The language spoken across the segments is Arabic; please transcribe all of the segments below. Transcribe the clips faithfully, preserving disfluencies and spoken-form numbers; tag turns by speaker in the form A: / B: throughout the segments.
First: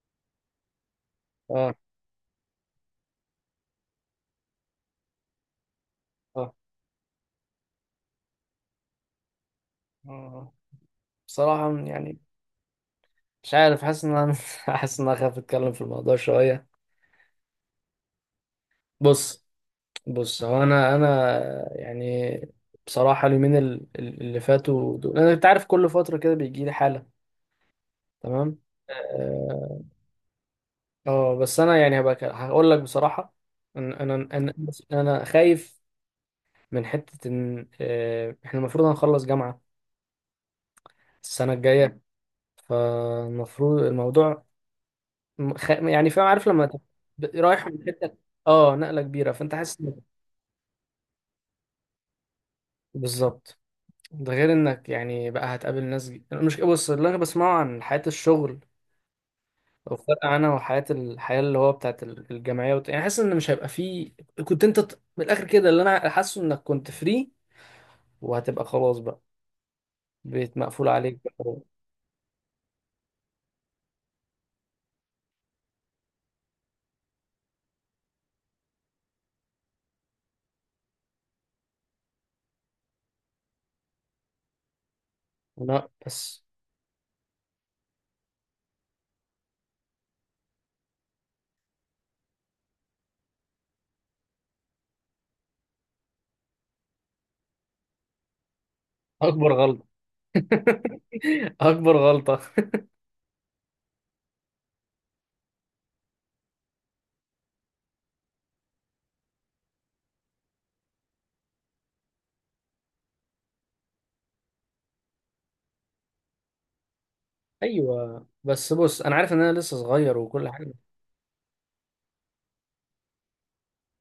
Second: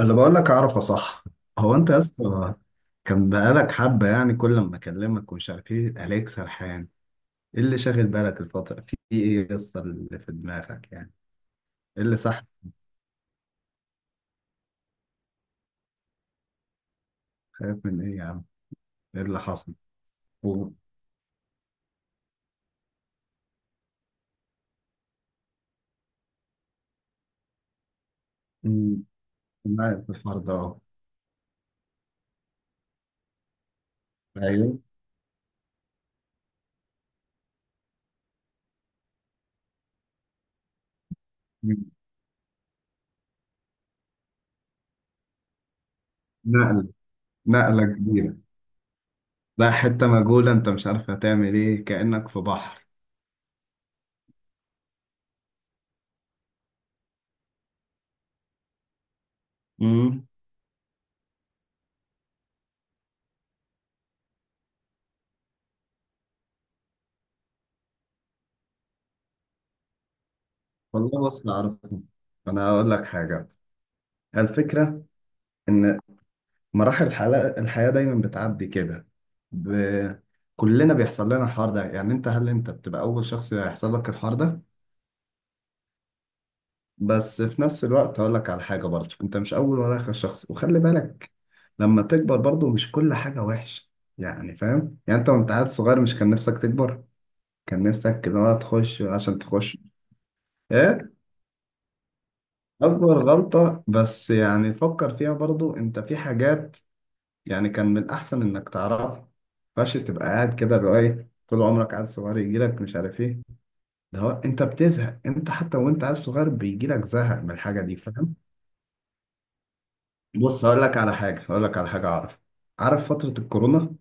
A: اللي بقول لك اعرفه صح.
B: اه،
A: هو انت يا اسطى، كان بقالك حبه، يعني كل ما اكلمك ومش عارف ايه، عليك
B: اه،
A: سرحان. ايه اللي شاغل بالك الفتره؟ في ايه يا اسطى اللي في
B: آه.
A: دماغك يعني؟
B: بصراحة
A: ايه اللي
B: يعني
A: صح؟
B: مش عارف، حاسس ان انا حاسس ان انا خايف اتكلم في الموضوع شوية.
A: خايف من ايه يا عم؟ ايه اللي
B: بص
A: حصل؟
B: بص هو
A: و...
B: انا انا يعني بصراحة اليومين ال- ال- اللي فاتوا دول انا، انت عارف، كل فترة كده بيجي لي حالة. تمام.
A: أمم،
B: اه
A: معايا في الحوار ده اهو.
B: آه، بس انا يعني هبقى ك- هقول لك بصراحة. انا انا انا
A: ايوه.
B: أنا خايف من حتة ان آه، احنا المفروض هنخلص جامعة السنة
A: أمم،
B: الجاية، فالمفروض الموضوع م- خ... يعني فاهم، عارف لما تبقى
A: نقله
B: ب- رايح من
A: نقله
B: حته.
A: كبيره
B: اه، نقله كبيره، فانت
A: لا،
B: حاسس إنك-
A: حته مجهوله، انت مش عارف هتعمل ايه، كانك في بحر.
B: بالظبط. ده غير انك يعني بقى هتقابل ناس، ج- مش بص اللي انا بسمعه عن حياه الشغل او فرق
A: امم.
B: عنها وحياه الحياه اللي هو بتاعت ال- الجامعيه، وت... يعني حاسس ان مش هيبقى فيه. كنت انت ط- من الاخر كده اللي انا حاسه انك كنت فري، وهتبقى خلاص بقى بيت مقفول عليك
A: والله بص،
B: بقى.
A: اعرفه. انا هقول لك حاجه. الفكره ان مراحل الحياة الحياة دايما بتعدي كده. ب... كلنا بيحصل لنا الحوار ده، يعني انت هل انت بتبقى اول شخص يحصل لك الحوار ده؟
B: لا بس
A: بس في نفس الوقت هقول لك على حاجة برضه، انت مش اول ولا اخر شخص وخلي بالك. لما تكبر برضه مش كل حاجة وحشة. يعني فاهم، يعني انت وانت عيل صغير مش كان نفسك تكبر؟ كان نفسك كده بقى تخش عشان
B: اكبر
A: تخش.
B: غلطه.
A: ايه
B: اكبر غلطه.
A: اكبر غلطة؟ بس يعني فكر فيها برضه، انت في حاجات يعني كان من الأحسن إنك تعرف. فش تبقى قاعد كده اللي هو إيه طول عمرك عيل صغير يجيلك مش عارف إيه. ده هو أنت بتزهق، أنت حتى وأنت عيل صغير بيجيلك زهق من الحاجة دي،
B: ايوه،
A: فاهم.
B: بس بص، انا عارف ان انا لسه صغير وكل
A: بص
B: حاجه.
A: هقول لك على حاجة هقول لك على حاجة أعرف عارف فترة الكورونا؟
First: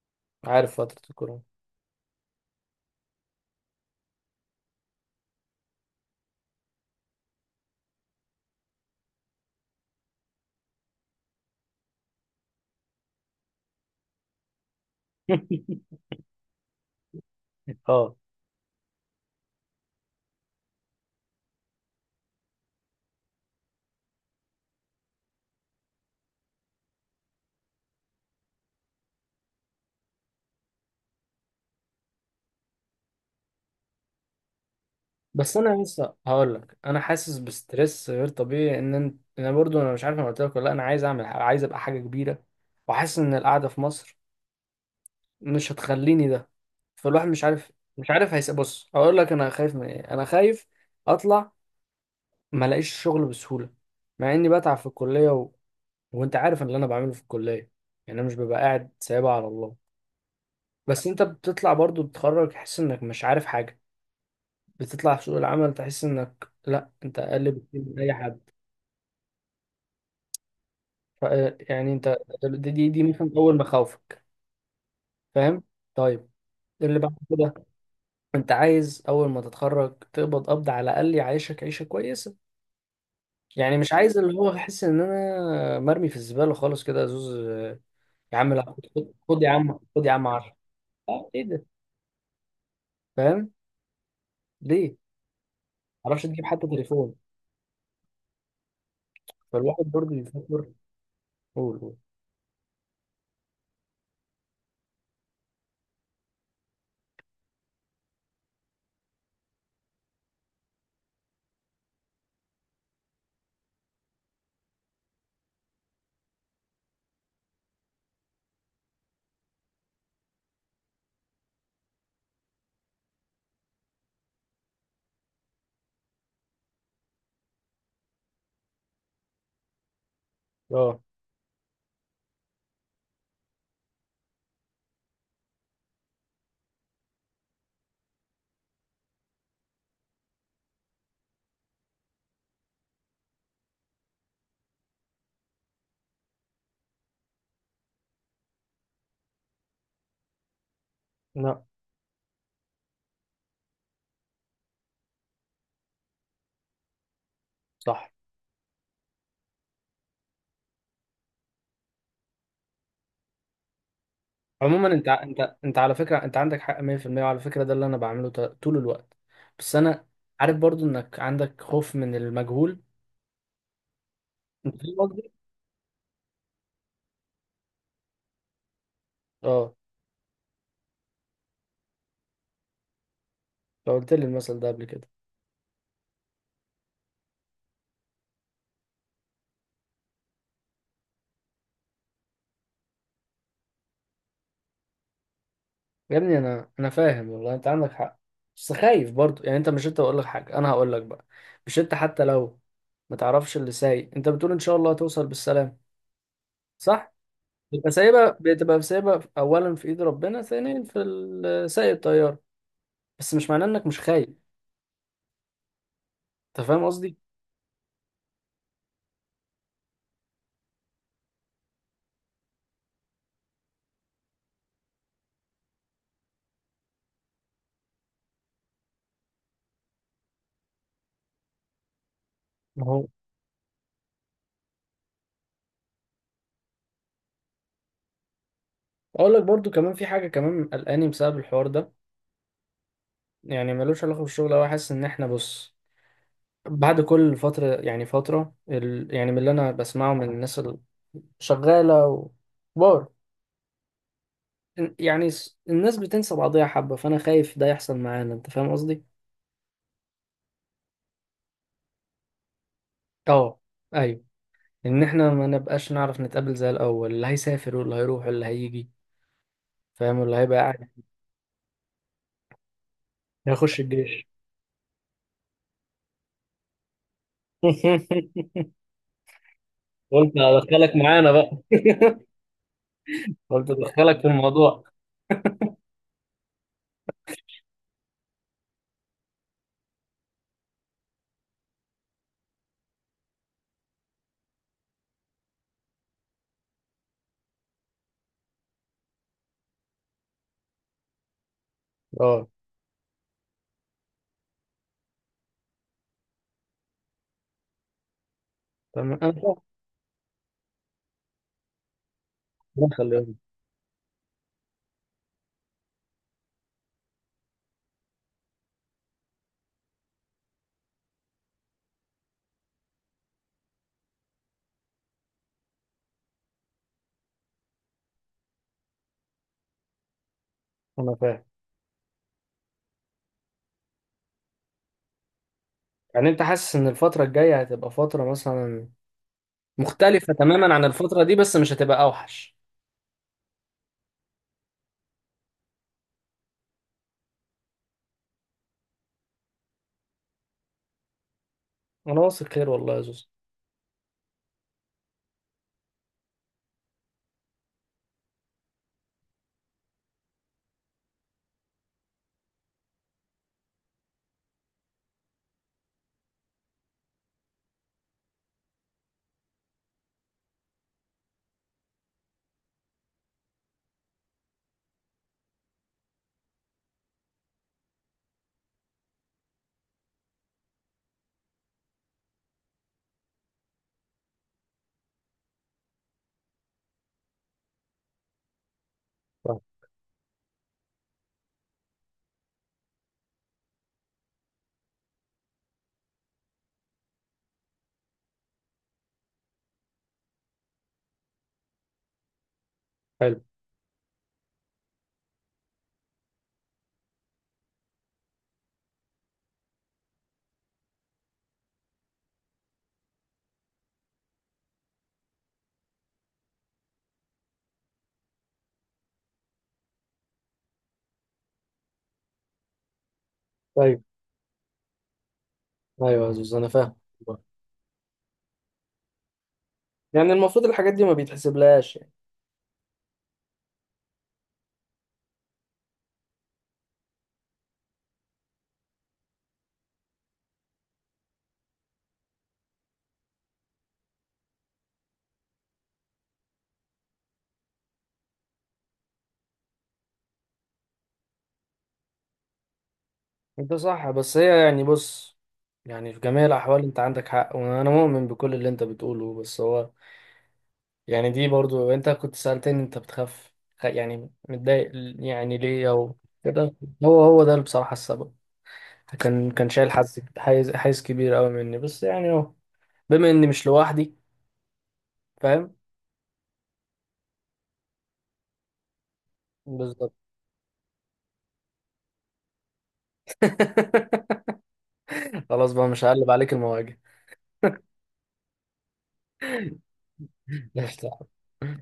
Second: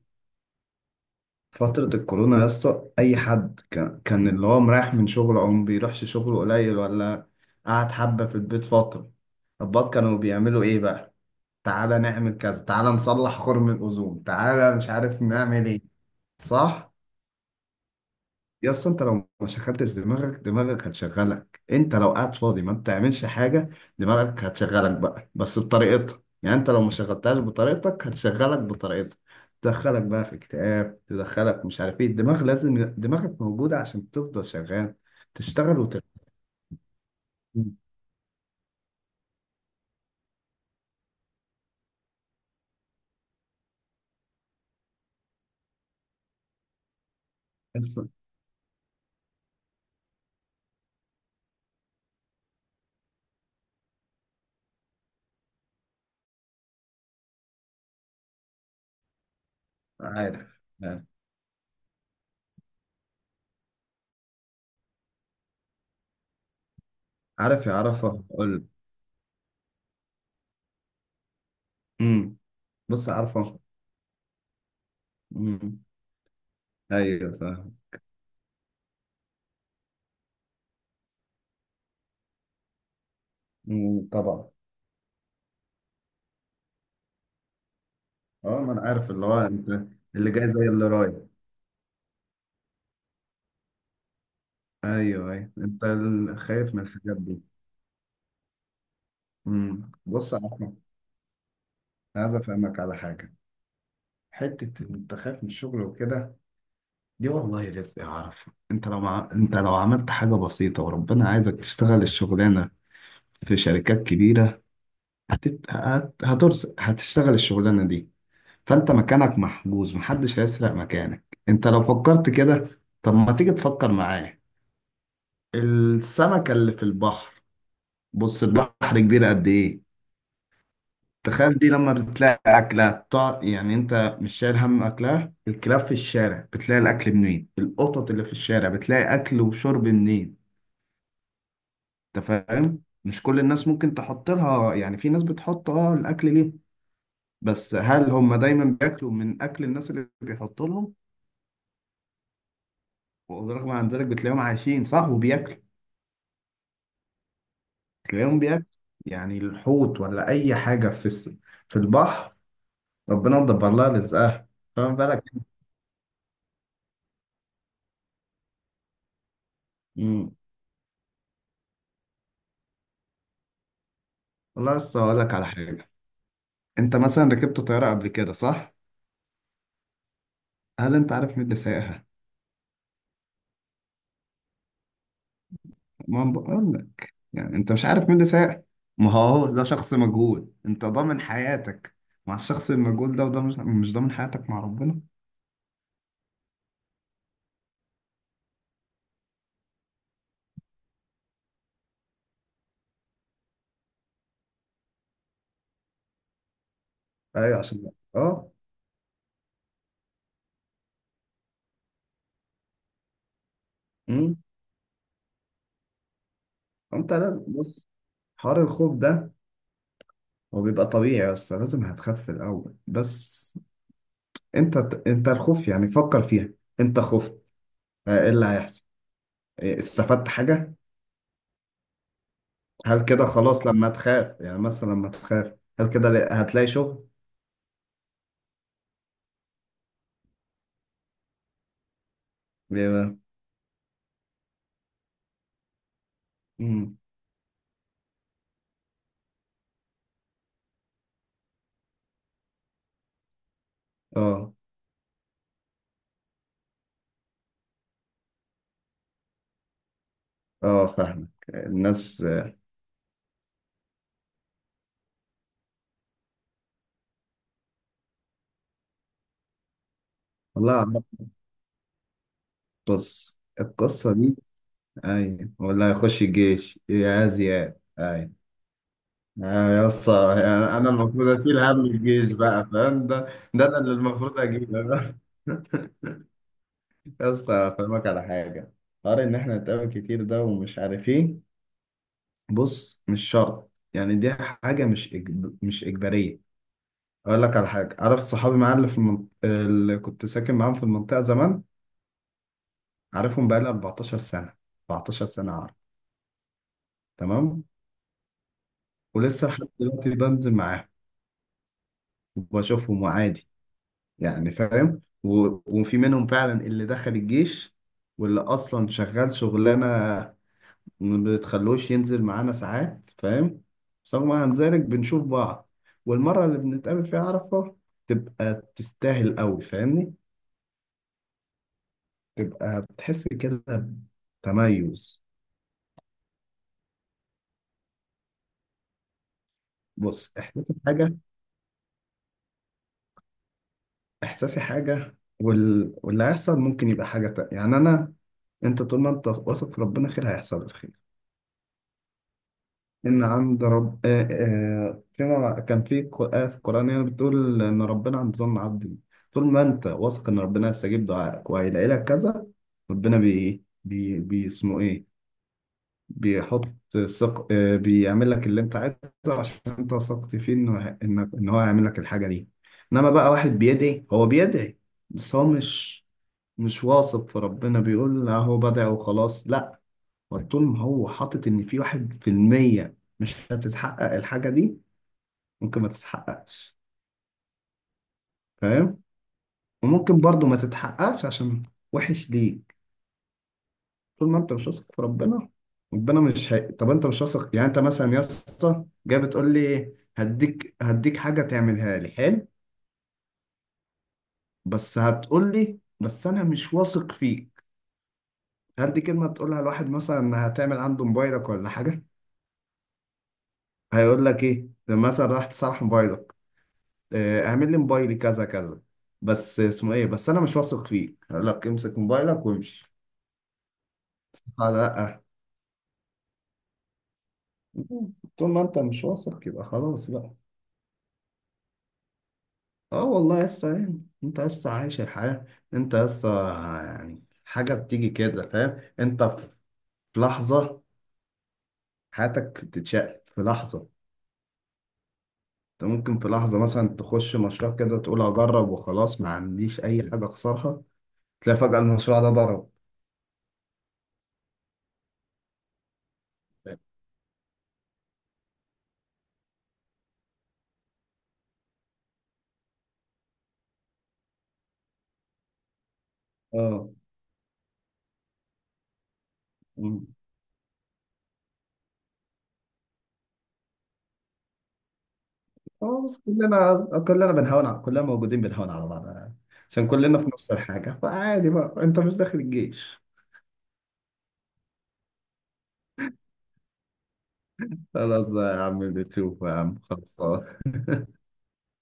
B: عارف فتره الكورونا.
A: فترة الكورونا يا اسطى، أي حد كان كان اللي هو مريح من شغله أو ما بيروحش شغله قليل، ولا قعد حبة في البيت فترة؟ الضباط كانوا بيعملوا إيه بقى؟ تعالى نعمل كذا، تعالى نصلح خرم الأوزون، تعالى مش عارف نعمل إيه. صح.
B: اه
A: يا اسطى، انت لو ما شغلتش دماغك، دماغك هتشغلك. انت لو قاعد فاضي ما بتعملش حاجه، دماغك هتشغلك بقى، بس بطريقتها. يعني انت لو ما شغلتهاش بطريقتك هتشغلك بطريقتها. تدخلك بقى في اكتئاب، تدخلك مش عارف ايه. الدماغ لازم دماغك موجوده عشان تفضل شغال،
B: بس
A: تشتغل
B: انا
A: وتر.
B: لسه هقول لك، انا حاسس بستريس غير طبيعي، ان انت، انا برضو انا مش عارف انا قلت لك ولا لا، انا عايز اعمل حاجة. عايز ابقى حاجه كبيره، وحاسس ان القعده في مصر مش هتخليني ده. فالواحد مش عارف
A: بس
B: مش عارف هيس، بص هقول لك انا خايف من ايه، انا خايف اطلع ما الاقيش شغل بسهوله مع اني بتعب في الكليه و... وانت عارف اللي انا بعمله في الكليه، يعني انا مش ببقى قاعد سايبها على الله.
A: عارف عارف
B: بس انت بتطلع برضو، بتتخرج تحس انك مش عارف حاجه، بتطلع في سوق العمل تحس انك، لا انت اقل
A: عارف يا
B: بكتير من اي
A: عرفه،
B: حد.
A: قول.
B: ف- يعني انت
A: امم.
B: دي دي, دي
A: بص يا
B: مثلا اول
A: عرفه.
B: مخاوفك، فاهم؟
A: امم.
B: طيب، اللي بعد
A: ايوه
B: كده
A: فاهم.
B: انت عايز اول ما تتخرج تقبض، قبض على الاقل يعيشك عيشه كويسه، يعني مش
A: امم.
B: عايز اللي
A: طبعا.
B: هو احس ان انا مرمي في الزباله خالص كده، زوز. يا عم
A: اه،
B: لا،
A: ما انا
B: خد
A: عارف
B: خد-
A: اللي هو
B: خد يا عم،
A: انت،
B: خد يا عم
A: اللي جاي
B: عشرة.
A: زي اللي رايح.
B: اه ايه ده؟ فاهم؟ ليه؟
A: ايوه ايوه، انت
B: ما تعرفش
A: ال-
B: تجيب حتى
A: خايف من
B: تليفون.
A: الحاجات دي.
B: فالواحد
A: امم.
B: برضه
A: بص يا
B: بيفكر.
A: احمد،
B: قول قول.
A: عايز افهمك على حاجه. حته إن انت خايف من الشغل وكده، دي والله رزق. اعرف، انت لو مع... انت لو عملت حاجه بسيطه وربنا عايزك تشتغل الشغلانه في شركات كبيره، هتت... هت... هترزق، هتشتغل الشغلانه دي. فانت مكانك محجوز، محدش هيسرق مكانك. انت لو فكرت كده، طب ما تيجي تفكر معايا السمكه اللي في البحر. بص البحر كبير قد ايه،
B: اه.
A: تخيل. دي لما بتلاقي أكلة بتاع، يعني أنت مش شايل هم أكلها. الكلاب في الشارع بتلاقي الأكل منين؟ القطط اللي في الشارع بتلاقي أكل وشرب منين؟ أنت فاهم، مش كل الناس ممكن تحط لها. يعني في ناس بتحط أه الأكل ليه، بس هل هم دايما بياكلوا من أكل الناس اللي بيحطوا لهم؟
B: لا
A: ورغم عن ذلك بتلاقيهم عايشين صح وبياكلوا.
B: صح.
A: تلاقيهم بياكلوا. يعني الحوت ولا أي حاجة في الس- في البحر، ربنا مدبر لها رزقها.
B: عموما
A: فاهم
B: انت، ع-
A: بالك.
B: انت انت على فكره، انت عندك حق مية في المية وعلى فكره ده اللي انا بعمله ط- طول الوقت. بس انا
A: مم.
B: عارف برضو انك عندك خوف من المجهول،
A: والله
B: انت فاهم
A: لسه هقول
B: قصدي؟
A: لك على حاجة. انت مثلا ركبت طياره قبل كده، صح؟
B: اه.
A: هل انت عارف مين اللي سايقها؟
B: لو قلت لي المثل ده قبل كده.
A: ما أنا بقول لك. يعني انت مش عارف مين اللي سايقها. ما هو ده شخص مجهول، انت ضامن حياتك مع الشخص المجهول ده، وده مش مش ضامن حياتك مع ربنا؟
B: يا ابني انا انا فاهم والله، انت عندك حق. بس خايف برضو، يعني انت مش، انت بقول لك حاجه انا هقول لك بقى، مش انت حتى لو ما تعرفش اللي سايق، انت بتقول ان شاء الله هتوصل بالسلام، صح؟
A: ايوه عشان
B: بتبقى
A: ده
B: سايبها،
A: اه.
B: بتبقى سايبها اولا في ايد ربنا، ثانيا في ال- سايق الطياره. بس مش معناه انك مش خايف،
A: امم.
B: انت فاهم
A: انت
B: قصدي؟
A: لازم بص، حوار الخوف ده هو بيبقى طبيعي، بس لازم هتخاف في الاول. بس انت انت الخوف، يعني فكر فيها. انت خفت، اه، ايه اللي هيحصل؟ ايه، استفدت حاجه؟
B: ما
A: هل
B: هو
A: كده خلاص لما تخاف؟ يعني مثلا لما تخاف هل كده ل- هتلاقي شغل؟
B: اقول لك برضو كمان، في حاجه كمان قلقاني بسبب الحوار ده.
A: ليه بقى؟
B: يعني ملوش علاقه بالشغل أوي، حاسس ان احنا بص
A: مم.
B: بعد كل فتره، يعني فتره ال... يعني من اللي انا بسمعه من الناس الشغاله وبار،
A: اه
B: يعني س- الناس بتنسى بعضيها حبه، فانا خايف ده يحصل معانا، انت فاهم قصدي؟
A: اه فاهمك الناس.
B: اه. ايوه، ان احنا ما نبقاش نعرف نتقابل زي الاول، اللي هيسافر واللي هيروح واللي هيجي، فاهم، واللي هيبقى
A: والله
B: قاعد
A: أعرف. بص
B: هيخش
A: القصة
B: الجيش.
A: دي. أي، ولا هيخش الجيش يا زياد؟ أي. آه، يا اسطى
B: قلت
A: يعني أنا
B: ادخلك معانا
A: المفروض
B: بقى،
A: أشيل هم الجيش بقى فاهم ده؟ ده
B: قلت
A: أنا اللي
B: ادخلك في
A: المفروض
B: الموضوع.
A: أجيبه. يا اسطى أفهمك على حاجة. حوار إن إحنا نتقابل كتير ده ومش عارف إيه، بص مش شرط. يعني دي حاجة مش إجب... مش إجبارية. اقول لك على حاجه. عارف صحابي معايا اللي في المنط... اللي كنت ساكن معاهم في المنطقه زمان؟
B: اه
A: عارفهم بقالي اربعتاشر سنة سنه. اربعة عشر سنة سنه، عارف. تمام.
B: تمام
A: ولسه
B: انا.
A: لحد دلوقتي بنزل معاهم
B: ربنا
A: وبشوفهم،
B: يخليهم.
A: وعادي يعني، فاهم. و... وفي منهم فعلا اللي دخل الجيش، واللي اصلا شغال شغلانه ما بتخلوش ينزل معانا ساعات، فاهم. بس هو مع ذلك بنشوف بعض، والمره اللي بنتقابل فيها عارفه تبقى تستاهل قوي فاهمني،
B: انا فاهم.
A: تبقى بتحس كده، بتميز.
B: يعني انت حاسس ان الفترة الجاية هتبقى فترة مثلا مختلفة
A: بص
B: تماما
A: احساسي
B: عن
A: حاجة،
B: الفترة دي، بس مش هتبقى اوحش.
A: احساسي حاجة وال... واللي هيحصل ممكن يبقى حاجة تانية. يعني انا انت طول ما انت واثق في ربنا خير، هيحصل الخير.
B: انا واثق خير والله يا
A: ان
B: زوز.
A: عند رب آه. آه فيما كان في ق- آية في القرآن يعني بتقول ان ربنا عند ظن عبده. طول ما انت واثق ان ربنا هيستجيب دعائك وهيلاقي لك كذا، ربنا بي بي بي اسمه ايه، بيحط، ثق آه، بيعمل لك اللي انت عايزه، عشان انت وثقت فيه انه انك ان هو يعمل لك الحاجه دي. انما بقى واحد بيدعي، هو بيدعي بس هو مش مش واثق في ربنا، بيقول لا، هو بدع وخلاص، لا. هو طول ما هو حاطط ان في واحد في المية مش هتتحقق الحاجه دي، ممكن ما تتحققش، فاهم.
B: صح.
A: وممكن برضو ما تتحققش عشان وحش ليه؟ طول ما انت مش واثق في ربنا، ربنا مش هي... طب انت مش واثق. يعني انت مثلا يا اسطى جاي بتقول لي هديك هديك حاجه تعملها لي حلو،
B: حلو.
A: بس هتقول لي بس انا مش واثق فيك، هل دي كلمه تقولها لواحد مثلا هتعمل عنده موبايلك ولا حاجه؟ هيقول لك ايه لما مثلا راح تصلح موبايلك؟ اه، اعمل لي موبايلي كذا كذا، بس اسمه ايه، بس انا مش واثق فيك، هقول لك امسك موبايلك وامشي.
B: طيب.
A: لا لا.
B: ايوه يا زوز انا فاهم. والله.
A: طول ما انت مش واثق يبقى خلاص بقى.
B: يعني المفروض الحاجات دي ما بيتحسبلهاش يعني.
A: اه والله، لسه يعني انت لسه عايش الحياة. انت لسه يعني حاجة بتيجي كده فاهم. انت في لحظة حياتك بتتشقلب في لحظة. انت ممكن في لحظة مثلا تخش مشروع كده، تقول هجرب وخلاص، ما عنديش اي حاجة اخسرها. تلاقي فجأة المشروع ده ضرب.
B: انت صح، بس هي يعني بص، يعني في جميع الاحوال انت عندك حق وانا مؤمن بكل اللي انت بتقوله. بس هو يعني دي برضو، انت كنت سألتني انت بتخاف، خ- يعني متضايق يعني، ليه او كده.
A: اه.
B: هو هو ده بصراحة السبب. كان كان شايل
A: مم.
B: حز حيز حيز كبير قوي مني، بس يعني اهو. بما اني مش لوحدي، فاهم.
A: خلاص، كلنا كلنا بنهون على كلنا، موجودين بنهون على بعض يعني. عشان
B: بالظبط.
A: كلنا في نفس الحاجة، فعادي بقى انت مش داخل الجيش.
B: خلاص بقى، مش هقلب عليك المواجع.
A: خلاص بقى يا عم، بتشوف يا عم، خلاص.
B: لا، مش تعرف.